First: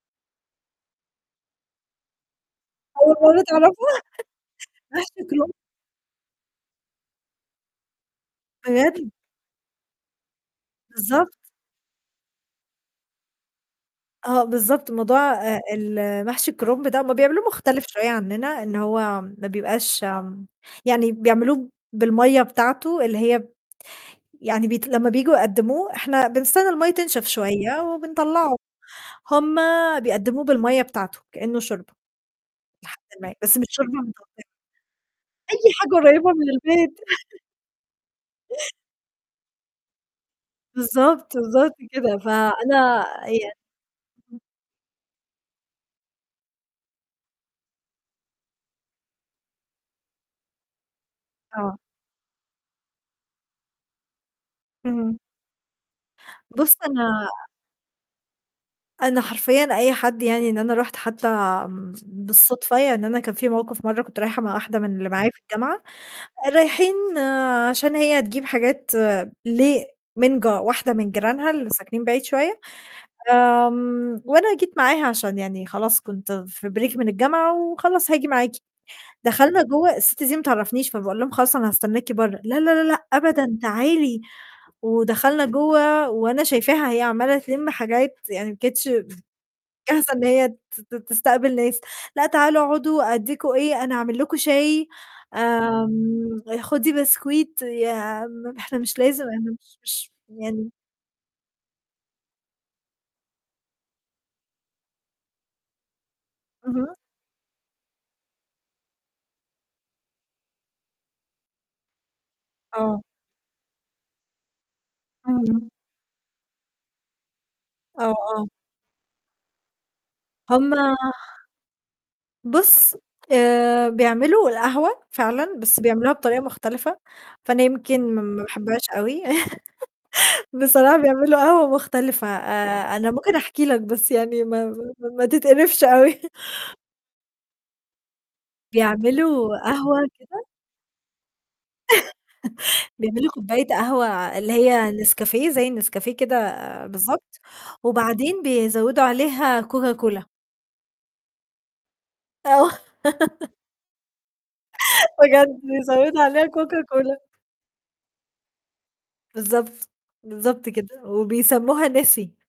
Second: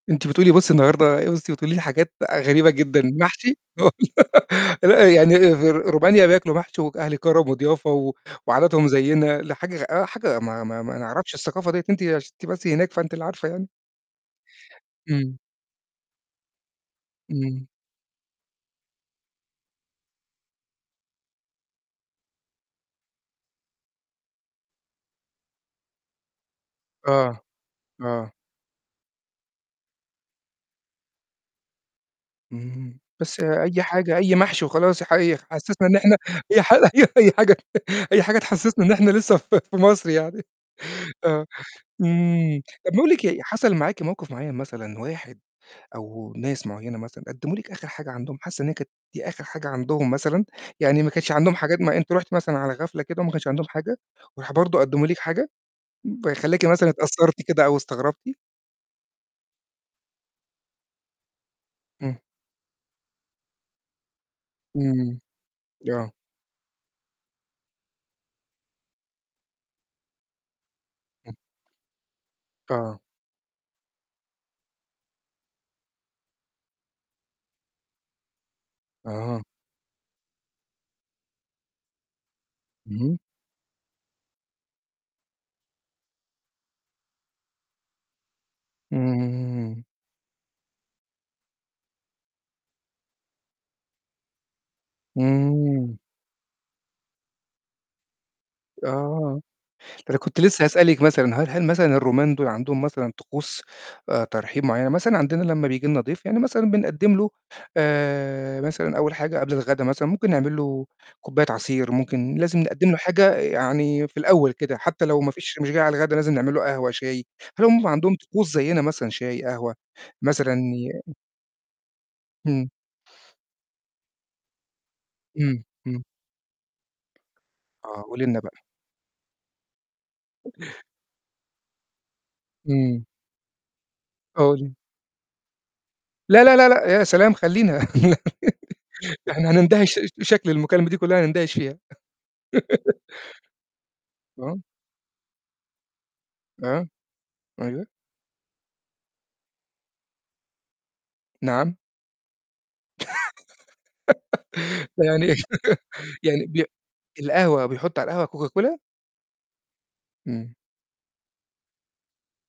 أنتِ بتقولي بُصّي النهارده بُصّي بتقولي لي حاجات بقى غريبة جدًا، أول مرّة المحشي! هو تعرفها؟ لأ، محشي يعني كرُنب. أ فر رومانيا بياكلوا محشي وج أهل كرم وضيافة و وعاداتهم بجد؟! زيّنا لا حاجة غ آه، حاجة ما ما ما نعرفش بالضبط. الثقافة دِيّة أنتِ عشان أنتِ بس هناك فأنتِ اللي عارفة يعني. آه بالضبط، موضوع إمم. آآ ال محشي الكرُنب ده، هُم بيعملوه إمم. مختلف شوية عنّنا إن هو ما بيبقاش آمم يعني بيعملوه بالمَيّة بتاعته اللي هي ب يعني بيت لمّا بييجوا يقدّموه إحنا بنستنى المَيّة تنشف آه. شوية آه. وبنطلّعه، هُم بيقدّموه بالمَيّة بتاعته كإنّه شوربة، لحد اهم، ما بس بس مش أي شوربة حاجة أي [unintelligible] محشي وخلاص حي خ أي حسّسنا حاجة إن إحنا قريّبة من أي حاجة البيت. أي حاجة أي حاجة تحسّسنا إن إحنا لسّه في مصر يعني بالضبط، آه، بالضبط كده. إمم، طَب فأنا نقول لِك إيه يع حصل معاكِ موقِف [unintelligible] معيّن مثلًا واحد أو ناس معيّنة مثلًا قدّموا لِك آخِر حاجة عندهم حاسّة إن هي كانت آخِر حاجة عندهم مثلًا؟ يعني ما كانش عندهم آه. حاجات ما أنتِ رُحتِ مثلًا على غفلة كده وما كانش عندهم حاجة، وراحوا برضه قدّموا لِك اهم. حاجة؟ ب خلّاكِ بُصّ مثلًا أنا اتأثّرتِ كده أو استغربتِ؟ أنا حرفيًا أي حد يعني إن أنا رُحت حتّى م إمم. بالصدفة ي إن أنا كان في موقِف مَرّة كنت رايحة مع واحدة من اللي إمم. معايا في الجامعة، آه. رايحين عشان هي تجيب حاجات ل من ج واحدة من [unintelligible] جيرانها اللي ساكنين بعيد شوية، آه. آمم، وأنا جيت معاها عشان يعني خلاص كنت في break من الجامعة وخلاص هاجي معاكِ، أها. دخلنا جوّه الست دي ما تعرفنيش فباقول لهم "خلاص أنا هاستناكِ برّه" "لا، لا، لا، لأ، اهم. أبدًا تعالي." ودخلنا جوّه وأنا شايفاها هي عمّاله تلِم حاجات يعني ما كانتش ب إمم. جاهزة إن هي ت ت تستقبل ناس "لأ، تعالوا أقعدوا أدّيكم إيه أنا هاعمل لكم شاي." إمم. آمم "خدي بسكويت." يا عَم ما إحنا مش لازم آه. أن مش ده مش أنا كنت لسّه يعني هاسألِك مثلًا هل هل مثلًا الرومان دُول عندهم مثلًا طقوس آآ، ترحيب معيّنة، مثلًا عندنا لمّا بييجي لنا ضيف يعني مثلًا اهم. بنقدّم له آآ، مثلًا أول حاجة قبل الغدا مثلًا ممكن نعمل له كوباية عصير، ممكن لازم نقدّم له آه. حاجة يعني في الأول كده، حتّى لو ما فيش إمم. مش جاي على الغدا لازم نعمل له قهوة، شاي، هل هُم آه، عندهم آه. طقوس زيّنا مثلًا شاي، قهوة مثلًا هُم ي إمم. بُصّ آآ، بيعملوا القهوة فعلًا، إمم، بس إمم. بيعملوها بطريقة مختلفة، فأنا آه، يمكن م قولي لنا ما بقى. باحبهاش أوي بصراحة يعملوا قهوة مختلفة آآ، إمم. أنا ممكن أحكي لك بس يعني ما قولي. ما ما تتقرفش أوي. لا، لا، لا، لأ يا سلام! خلّينا ده إحنا بيعملوا هنندهش قهوة كده بشكل المكالمة دي كلّها هنندهش فيها. بيعملوا كوباية قهوة اللي آه. هي نسكافيه زي النسكافيه كده آه. بالضبط، أيوه. وبعدين بيزوّدوا عليها Coca cola. نعم. آه. م يعني بجد بيزوّدوا عليها يعني بي Coca Cola. القهوة بيحطّوا على القهوة Coca Cola؟ بالضبط، إمم. بالضبط كده وبيسمّوها Nesi.